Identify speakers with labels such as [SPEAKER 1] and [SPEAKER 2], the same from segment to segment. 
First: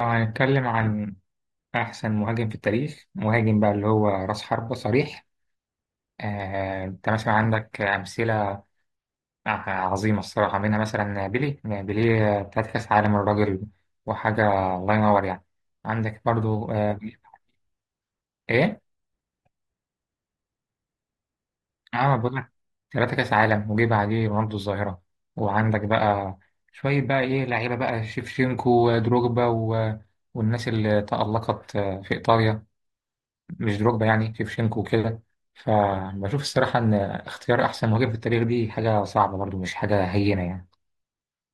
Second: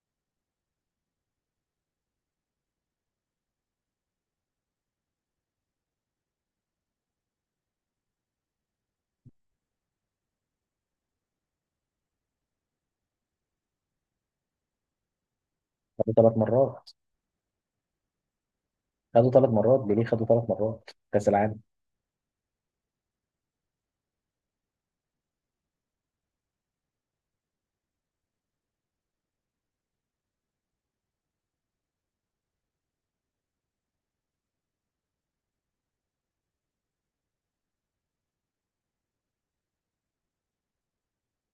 [SPEAKER 1] لو هنتكلم عن أحسن مهاجم في التاريخ، مهاجم بقى اللي هو رأس حربة صريح. أنت مثلا عندك أمثلة عظيمة الصراحة، منها مثلا بيلي بتاعت كأس عالم، الراجل وحاجة الله ينور يعني.
[SPEAKER 2] خدوا
[SPEAKER 1] عندك
[SPEAKER 2] ثلاث
[SPEAKER 1] برضو
[SPEAKER 2] مرات
[SPEAKER 1] آه، إيه؟
[SPEAKER 2] خدوا ثلاث مرات بيليه، خدوا ثلاث مرات كأس العالم.
[SPEAKER 1] أه بقول لك، ثلاثة كأس عالم وجيب عليه رونالدو الظاهرة. وعندك بقى شوية بقى إيه لعيبة بقى، شيفشينكو ودروجبا والناس اللي تألقت في إيطاليا، مش دروجبا يعني، شيفشينكو وكده. فبشوف الصراحة إن اختيار أحسن مهاجم في التاريخ دي حاجة صعبة برضو، مش حاجة هينة يعني.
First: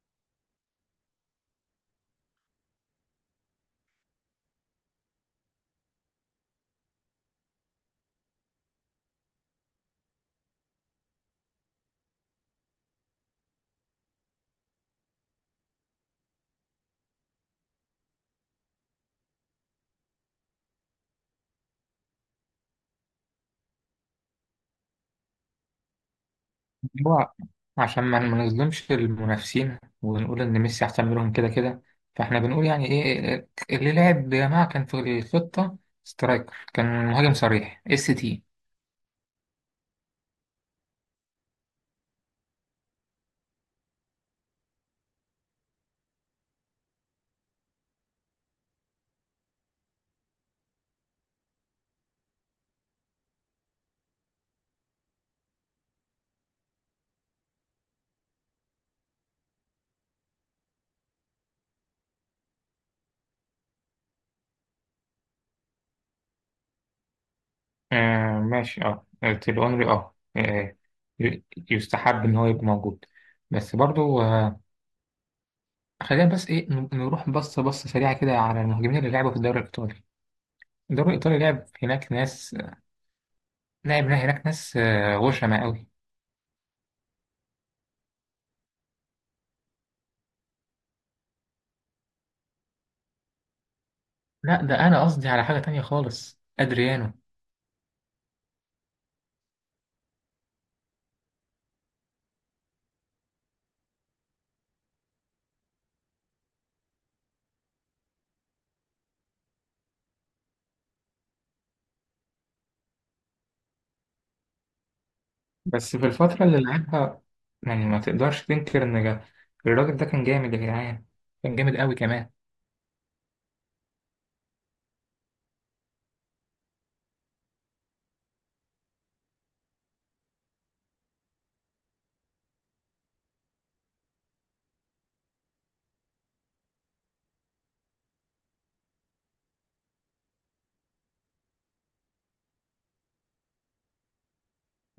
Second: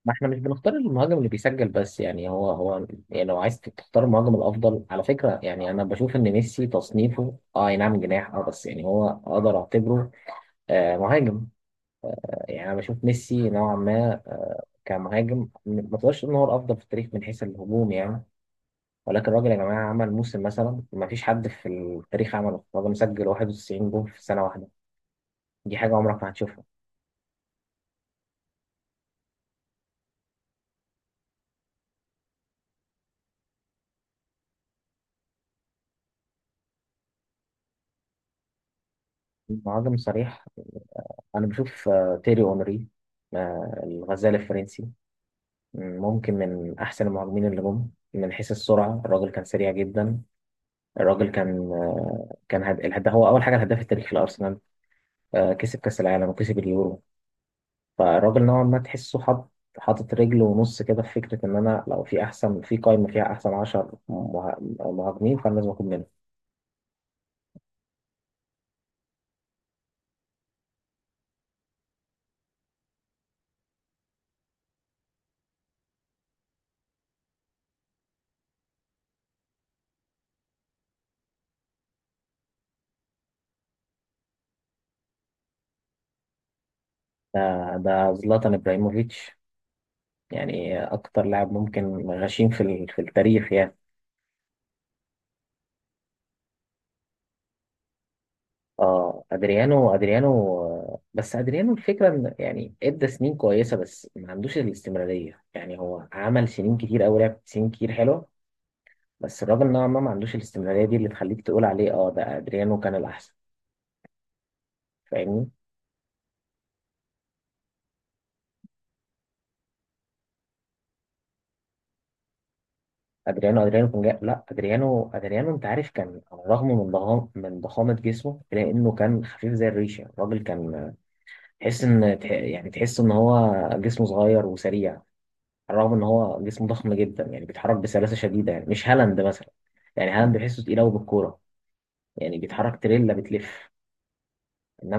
[SPEAKER 2] ما احنا مش بنختار المهاجم اللي بيسجل بس، يعني هو يعني لو عايز تختار المهاجم الافضل على فكره، يعني انا بشوف ان ميسي تصنيفه أي نعم جناح، بس يعني هو اقدر اعتبره مهاجم. يعني انا بشوف ميسي نوعا ما كمهاجم، ما تقدرش ان هو الافضل في التاريخ من حيث الهجوم يعني. ولكن الراجل يا جماعه عمل موسم مثلا ما فيش حد في التاريخ عمله، الراجل مسجل 91 جول في سنه واحده. دي حاجه عمرك ما هتشوفها.
[SPEAKER 1] هو عشان ما نظلمش المنافسين ونقول إن ميسي أحسن منهم كده كده، فإحنا بنقول يعني إيه اللي لعب يا جماعة، كان في الخطة سترايكر، كان مهاجم صريح، اس تي.
[SPEAKER 2] مهاجم صريح. أنا بشوف تيري أونري، آه، الغزال الفرنسي، ممكن من أحسن المهاجمين اللي جم، من حيث السرعة الراجل كان سريع جدا. الراجل كان كان الهداف، هو أول حاجة الهداف التاريخي لأرسنال. آه، كسب كأس العالم وكسب اليورو. فالراجل نوعا ما تحسه حاطط رجل ونص كده في فكرة إن أنا لو في أحسن، في قائمة فيها أحسن 10 مهاجمين فأنا لازم أكون منهم.
[SPEAKER 1] آه ماشي، اه تيل اونري اه آه، ي- يستحب ان هو يبقى موجود. بس برضو آه، خلينا بس ايه نروح بصة بصة سريعة كده على المهاجمين اللي لعبوا في الدوري الإيطالي. الدوري الإيطالي لعب هناك ناس، لعب هناك ناس غشمة قوي.
[SPEAKER 2] ده ده زلاتان إبراهيموفيتش، يعني أكتر لاعب ممكن غشيم في في التاريخ يعني.
[SPEAKER 1] لا ده أنا قصدي على حاجة تانية خالص، أدريانو.
[SPEAKER 2] اه ادريانو، ادريانو، آه، بس ادريانو الفكره ان يعني ادى سنين كويسه بس ما عندوش الاستمراريه. يعني هو عمل سنين كتير قوي، لعب سنين كتير حلوه، بس الراجل نوعا ما ما عندوش الاستمراريه دي اللي تخليك تقول عليه اه ده ادريانو كان الاحسن. فاهمني؟
[SPEAKER 1] بس في الفترة اللي لعبها، يعني ما تقدرش تنكر إن الراجل ده كان جامد يا جدعان، كان جامد قوي كمان.
[SPEAKER 2] ادريانو ادريانو كان جاي لا ادريانو، ادريانو، انت عارف، كان على الرغم من ضخامه جسمه الا انه كان خفيف زي الريشه. الراجل كان، آه، تحس ان هو جسمه صغير وسريع، رغم ان هو جسمه ضخم جدا. يعني بيتحرك بسلاسه شديده، يعني مش هالاند مثلا. يعني هالاند بحسه تقيل قوي بالكوره، يعني بيتحرك تريلا بتلف.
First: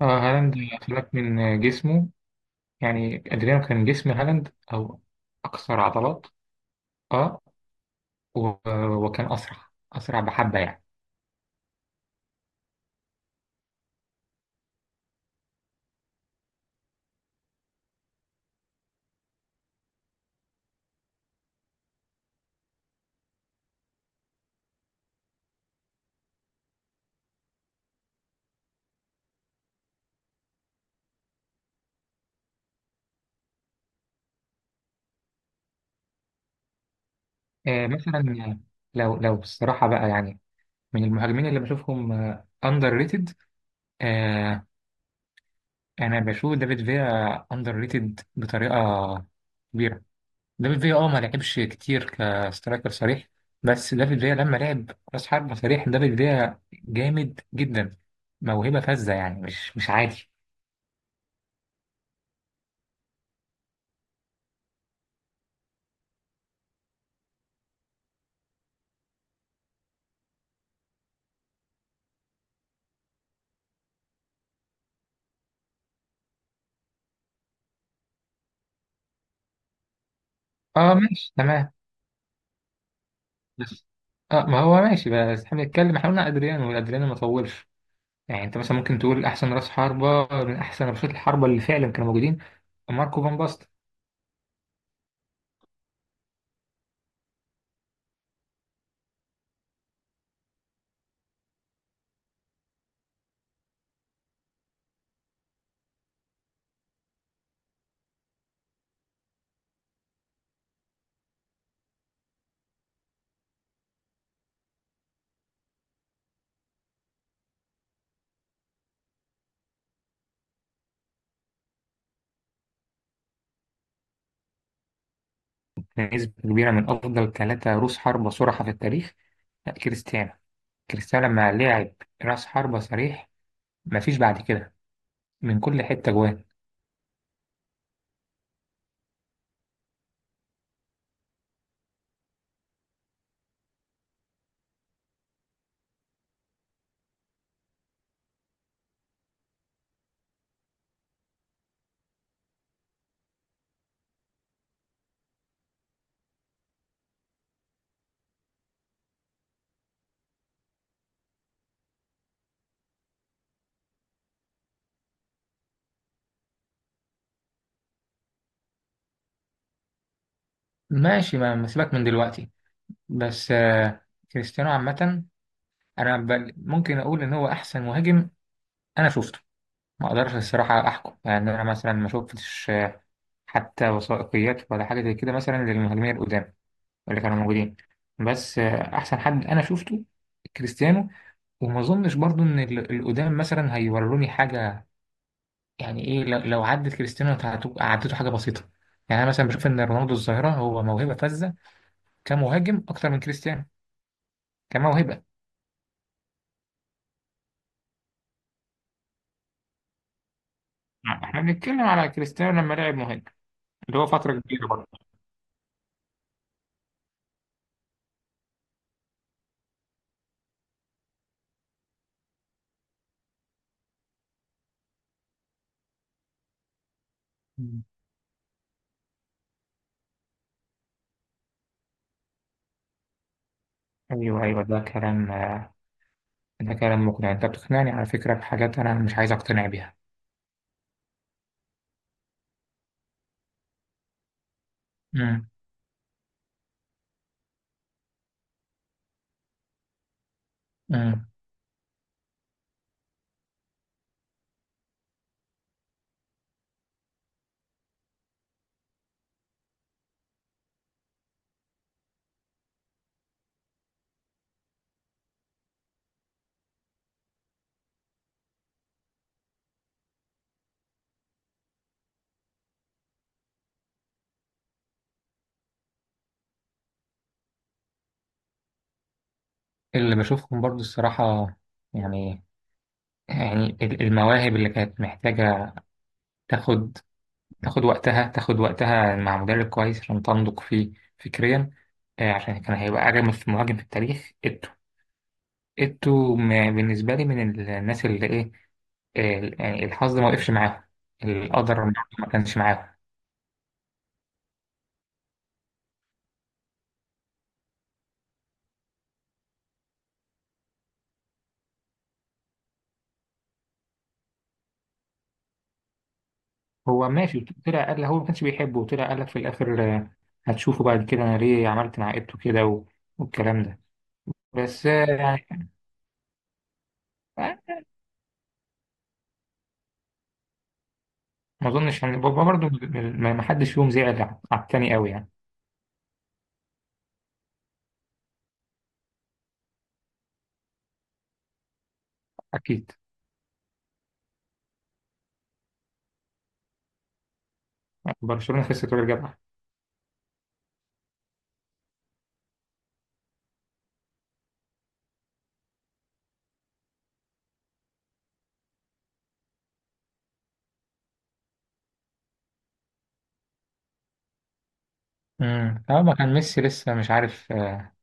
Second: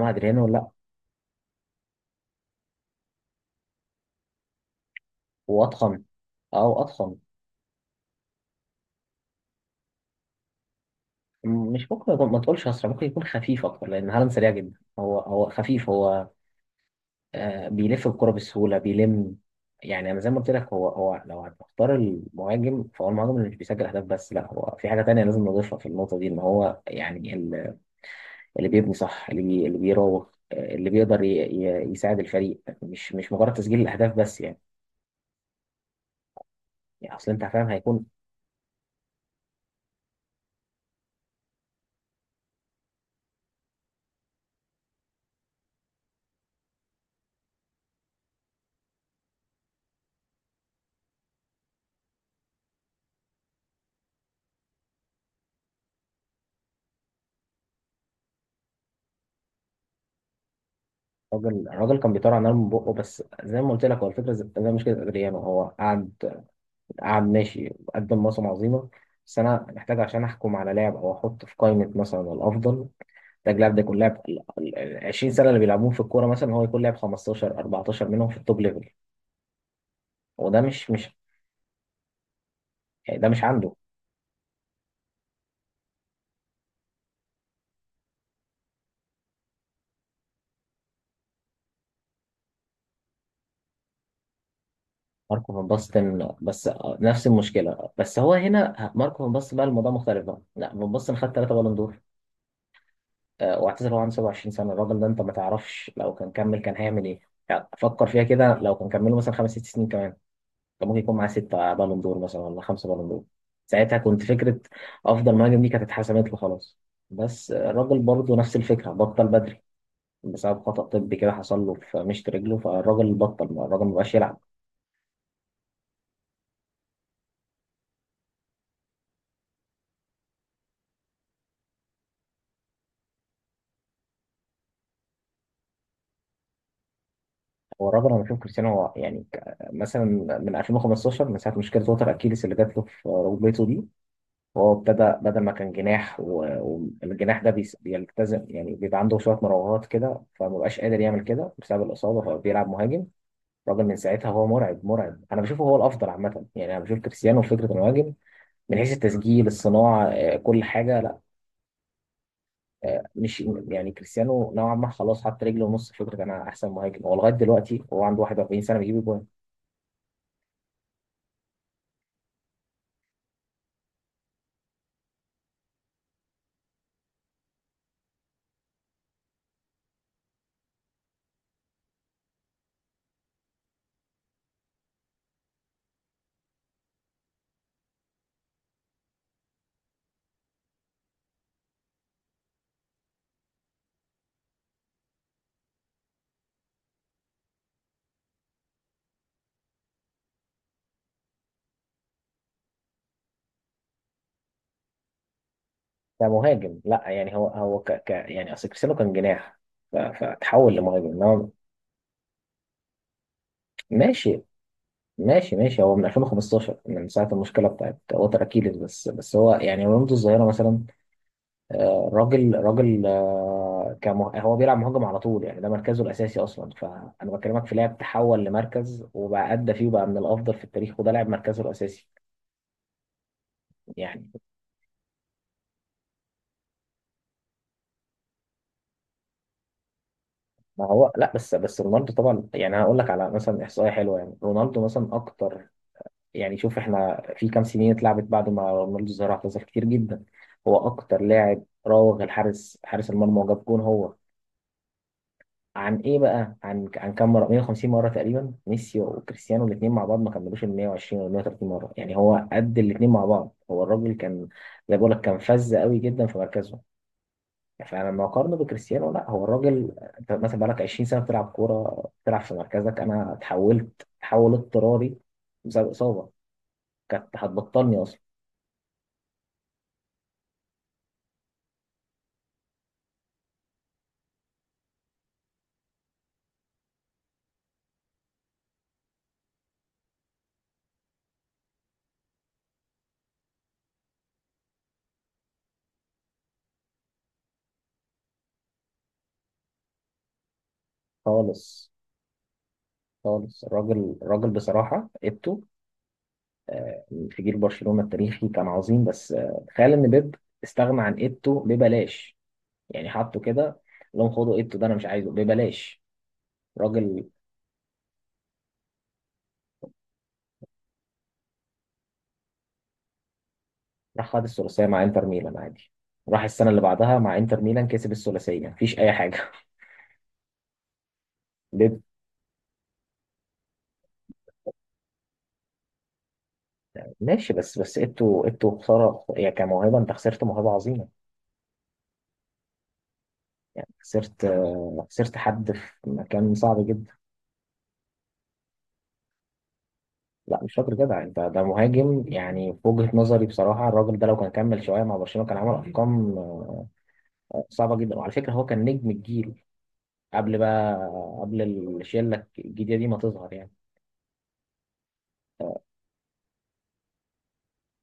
[SPEAKER 1] اه
[SPEAKER 2] ادريانو
[SPEAKER 1] هالاند
[SPEAKER 2] لا.
[SPEAKER 1] خلاك من جسمه، يعني أدريانو كان جسم هالاند أو
[SPEAKER 2] هو
[SPEAKER 1] أكثر
[SPEAKER 2] اضخم
[SPEAKER 1] عضلات.
[SPEAKER 2] او اضخم.
[SPEAKER 1] اه و- وكان أسرع، أسرع بحبة يعني.
[SPEAKER 2] مش ممكن يكون، ما تقولش اسرع، ممكن يكون خفيف اكتر، لان هالاند سريع جدا. هو هو خفيف. آه بيلف الكوره بسهوله، بيلم. يعني انا زي ما قلت لك، هو لو هتختار المهاجم، فهو المهاجم اللي مش بيسجل اهداف بس، لا هو في حاجه تانية لازم نضيفها في النقطه دي، ان هو يعني اللي بيبني صح، اللي بيراوغ، آه، اللي بيقدر يساعد الفريق، مش مجرد تسجيل الاهداف بس يعني. يعني اصل انت فاهم
[SPEAKER 1] آه
[SPEAKER 2] هيكون.
[SPEAKER 1] مثلا، لو لو بصراحة بقى يعني، من المهاجمين اللي بشوفهم أندر ريتد، انا بشوف دافيد فيا اندر ريتد بطريقه كبيره. دافيد فيا اه ما لعبش كتير كسترايكر صريح، بس دافيد فيا لما لعب راس حربة صريح، دافيد فيا جامد جدا، موهبه فذه يعني، مش عادي.
[SPEAKER 2] الراجل كان بيطلع نار من بقه، بس زي ما قلت لك هو الفكره زي مشكله ادريانو. هو قعد، قعد ماشي، قدم موسم عظيمه، بس انا محتاج عشان احكم على لاعب او احط في قائمه مثلا الافضل، محتاج لاعب ده يكون لاعب ال 20 سنه اللي بيلعبوهم في الكوره، مثلا هو يكون لاعب 15 14 منهم في التوب ليفل. وده مش
[SPEAKER 1] اه
[SPEAKER 2] مش
[SPEAKER 1] ماشي تمام.
[SPEAKER 2] يعني ده مش عنده.
[SPEAKER 1] بس اه، ما هو ماشي، بس احنا بنتكلم، احنا قلنا ادريانو والادريانو ما طولش، يعني انت مثلا ممكن تقول احسن راس حربة من احسن رشات الحربة اللي فعلا كانوا موجودين، ماركو فان باستن.
[SPEAKER 2] ماركو فان باستن، بس آه، نفس المشكله. بس هو هنا ماركو فان باستن بقى الموضوع مختلف بقى، لا فان باستن خد ثلاثه بالون دور، آه، واعتزل وهو عنده 27 سنه. الراجل ده انت ما تعرفش لو كان كمل كان هيعمل ايه. يعني فكر فيها كده، لو كان كمله مثلا خمس ست سنين كمان، كان ممكن يكون معاه سته بالون دور مثلا، ولا خمسه بالون دور، ساعتها كنت فكره افضل مهاجم دي كانت اتحسمت له خلاص. بس آه، الراجل برضه نفس الفكره، بطل بدري بسبب خطأ طبي كده حصل له في مشط رجله. فالراجل بطل، الراجل ما بقاش يلعب.
[SPEAKER 1] نسبة كبيرة من أفضل ثلاثة رؤوس حربة صرحة في التاريخ. لا كريستيانو، كريستيانو لما لعب راس حربة صريح مفيش بعد كده، من كل حتة جوان.
[SPEAKER 2] هو الراجل، انا بشوف كريستيانو هو يعني مثلا من 2015، من ساعه مشكله وتر اكيليس اللي جات له في ركبته دي، هو ابتدى بدل ما كان جناح، والجناح ده بيلتزم يعني، بيبقى عنده شويه مراوغات كده، فما بقاش قادر يعمل كده بسبب الاصابه، فبيلعب مهاجم. الراجل من ساعتها هو مرعب، مرعب. انا بشوفه هو الافضل عامه. يعني انا بشوف كريستيانو في فكره المهاجم، من حيث التسجيل، الصناعه، آه، كل حاجه، لا. آه، مش يعني كريستيانو نوعا ما خلاص حط رجله ونص في فكره انا احسن مهاجم، هو لغايه دلوقتي هو عنده 41 سنه بيجيب جوان.
[SPEAKER 1] ماشي ما سيبك من دلوقتي، بس آه، كريستيانو عامة أنا ممكن أقول إن هو أحسن مهاجم أنا شفته. ما أقدرش الصراحة أحكم، يعني أنا مثلا ما شفتش حتى وثائقيات ولا حاجة زي كده مثلا للمهاجمين القدام اللي كانوا موجودين. بس آه، أحسن حد أنا شفته كريستيانو. وما أظنش برضو إن القدام مثلا هيوروني حاجة. يعني ايه، لو لو عدت كريستيانو، انت عدته حاجه بسيطه، يعني انا مثلا بشوف ان رونالدو الظاهره هو موهبه فذه كمهاجم اكتر من كريستيانو، كموهبه.
[SPEAKER 2] ده مهاجم، لا يعني هو يعني اصل كريستيانو كان جناح فتحول لمهاجم،
[SPEAKER 1] نعم، احنا
[SPEAKER 2] انما.
[SPEAKER 1] بنتكلم على كريستيانو لما لعب مهاجم، اللي هو فتره
[SPEAKER 2] ماشي،
[SPEAKER 1] كبيره برضه.
[SPEAKER 2] ماشي، ماشي. هو من 2015، من ساعة المشكلة بتاعت وتر أكيليس. بس هو يعني رونالدو الظاهرة مثلا، آه، راجل آه، هو بيلعب مهاجم على طول يعني، ده مركزه الأساسي أصلا. فأنا بكلمك في
[SPEAKER 1] مم.
[SPEAKER 2] لاعب تحول لمركز وبقى أدى فيه، وبقى من الأفضل في التاريخ، وده لاعب مركزه الأساسي يعني.
[SPEAKER 1] ايوه ايوه، ده كلام آه، ده كلام مقنع، انت بتقنعني على فكره بحاجات انا مش عايز اقتنع بيها.
[SPEAKER 2] ما هو لا، بس رونالدو طبعا، يعني هقول لك على مثلا احصائيه حلوه. يعني رونالدو مثلا
[SPEAKER 1] امم،
[SPEAKER 2] اكتر، يعني شوف، احنا في كام سنين اتلعبت بعد ما رونالدو الظاهرة اعتزل كتير جدا. هو اكتر
[SPEAKER 1] امم،
[SPEAKER 2] لاعب راوغ حارس المرمى وجاب جون. هو عن ايه بقى عن عن كام مره؟ 150 مره تقريبا. ميسي وكريستيانو الاثنين مع بعض ما كملوش ال 120 ولا 130 مره، يعني هو قد الاثنين مع بعض. هو الراجل كان، زي ما بقول لك، كان فذ قوي جدا في مركزه. فانا لما اقارنه بكريستيانو، لا هو الراجل. انت مثلا بقالك 20 سنه بتلعب كوره، بتلعب في مركزك، انا اتحولت تحول اضطراري بسبب اصابه كانت هتبطلني اصلا.
[SPEAKER 1] اللي بشوفهم برضو الصراحه، يعني، يعني المواهب اللي كانت محتاجه تاخد تاخد وقتها، تاخد وقتها مع مدرب كويس عشان تنضج فيه فكريا، آه، عشان كان هيبقى أجمل مهاجم في التاريخ إيتو. إيتو بالنسبة لي من الناس اللي إيه، يعني الحظ ما وقفش معاهم، القدر
[SPEAKER 2] خالص.
[SPEAKER 1] برضه ما كانش معاهم.
[SPEAKER 2] خالص، الراجل، الراجل، بصراحة ايتو في جيل برشلونة التاريخي كان عظيم. بس آه، تخيل ان بيب استغنى عن ايتو ببلاش، يعني حطه كده قال لهم خدوا ايتو ده انا مش عايزه، ببلاش.
[SPEAKER 1] هو
[SPEAKER 2] راجل.
[SPEAKER 1] ماشي، طلع قال هو ما كانش بيحبه، وطلع قال لك في الاخر آه، هتشوفوا بعد كده انا ليه عملت مع ابته كده والكلام ده.
[SPEAKER 2] راح خد الثلاثية
[SPEAKER 1] بس
[SPEAKER 2] مع
[SPEAKER 1] آه،
[SPEAKER 2] انتر ميلان
[SPEAKER 1] يعني
[SPEAKER 2] عادي، راح السنة اللي بعدها مع
[SPEAKER 1] آه،
[SPEAKER 2] انتر ميلان كسب الثلاثية، مفيش أي حاجة.
[SPEAKER 1] ما
[SPEAKER 2] بيب.
[SPEAKER 1] اظنش يعني برضه، ما حدش فيهم زعل على التاني قوي يعني.
[SPEAKER 2] ماشي، بس ايتو، ايتو خسارة يعني، كموهبة أنت خسرت موهبة عظيمة،
[SPEAKER 1] اكيد،
[SPEAKER 2] خسرت آه، خسرت حد في مكان صعب جدا.
[SPEAKER 1] برشلونة خسرت ورجعت.
[SPEAKER 2] لا مش فاكر جدع انت، ده مهاجم يعني، في وجهة نظري بصراحة الراجل ده لو كان كمل شوية مع برشلونة كان عمل أرقام آه، صعبة جدا. وعلى فكرة هو كان نجم الجيل، قبل بقى قبل الشلة الجديدة دي ما تظهر يعني.
[SPEAKER 1] امم، اه ما كان ميسي لسه مش عارف آه،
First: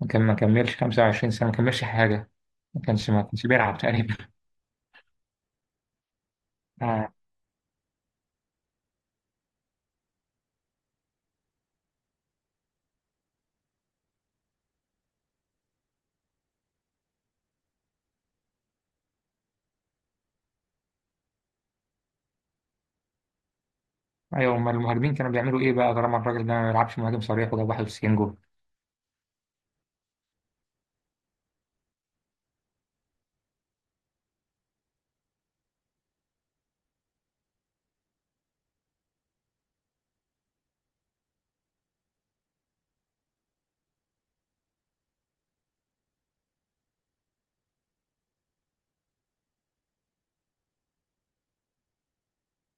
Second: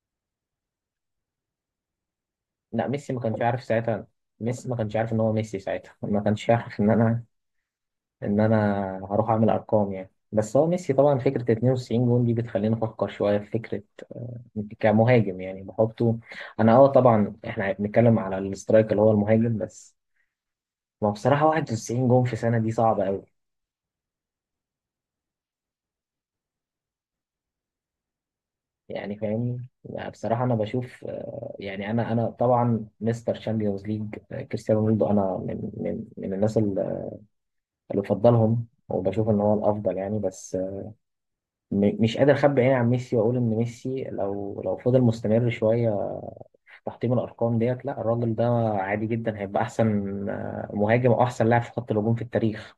[SPEAKER 1] ما كان ما كملش 25 سنة، ما كملش حاجة، ما
[SPEAKER 2] لا
[SPEAKER 1] كانش
[SPEAKER 2] ميسي ما
[SPEAKER 1] ما
[SPEAKER 2] كانش
[SPEAKER 1] كانش
[SPEAKER 2] عارف
[SPEAKER 1] بيلعب
[SPEAKER 2] ساعتها،
[SPEAKER 1] تقريبا.
[SPEAKER 2] ميسي ما كانش عارف ان هو ميسي ساعتها. ما كانش عارف ان
[SPEAKER 1] آه.
[SPEAKER 2] انا ان انا هروح اعمل ارقام يعني. بس هو ميسي طبعا فكرة 92 جون دي بتخليني افكر شوية في فكرة كمهاجم، يعني بحطه. انا اه طبعا احنا بنتكلم على الاسترايك اللي هو المهاجم بس. ما بصراحة 91 جون في سنة دي صعبة أوي
[SPEAKER 1] ايوه، امال المهاجمين كانوا بيعملوا ايه بقى، طالما الراجل ده ما بيلعبش مهاجم صريح وجاب 91 جول؟
[SPEAKER 2] يعني، فاهمني؟ يعني بصراحة أنا بشوف، آه، يعني أنا طبعا مستر شامبيونز ليج كريستيانو رونالدو، أنا من الناس اللي بفضلهم وبشوف إن هو الأفضل يعني. بس آه، مش قادر أخبي عيني عن ميسي وأقول إن ميسي لو فضل مستمر شوية في تحطيم الأرقام ديت، لا الراجل ده عادي جدا هيبقى أحسن آه، مهاجم، أو أحسن لاعب في خط الهجوم في التاريخ.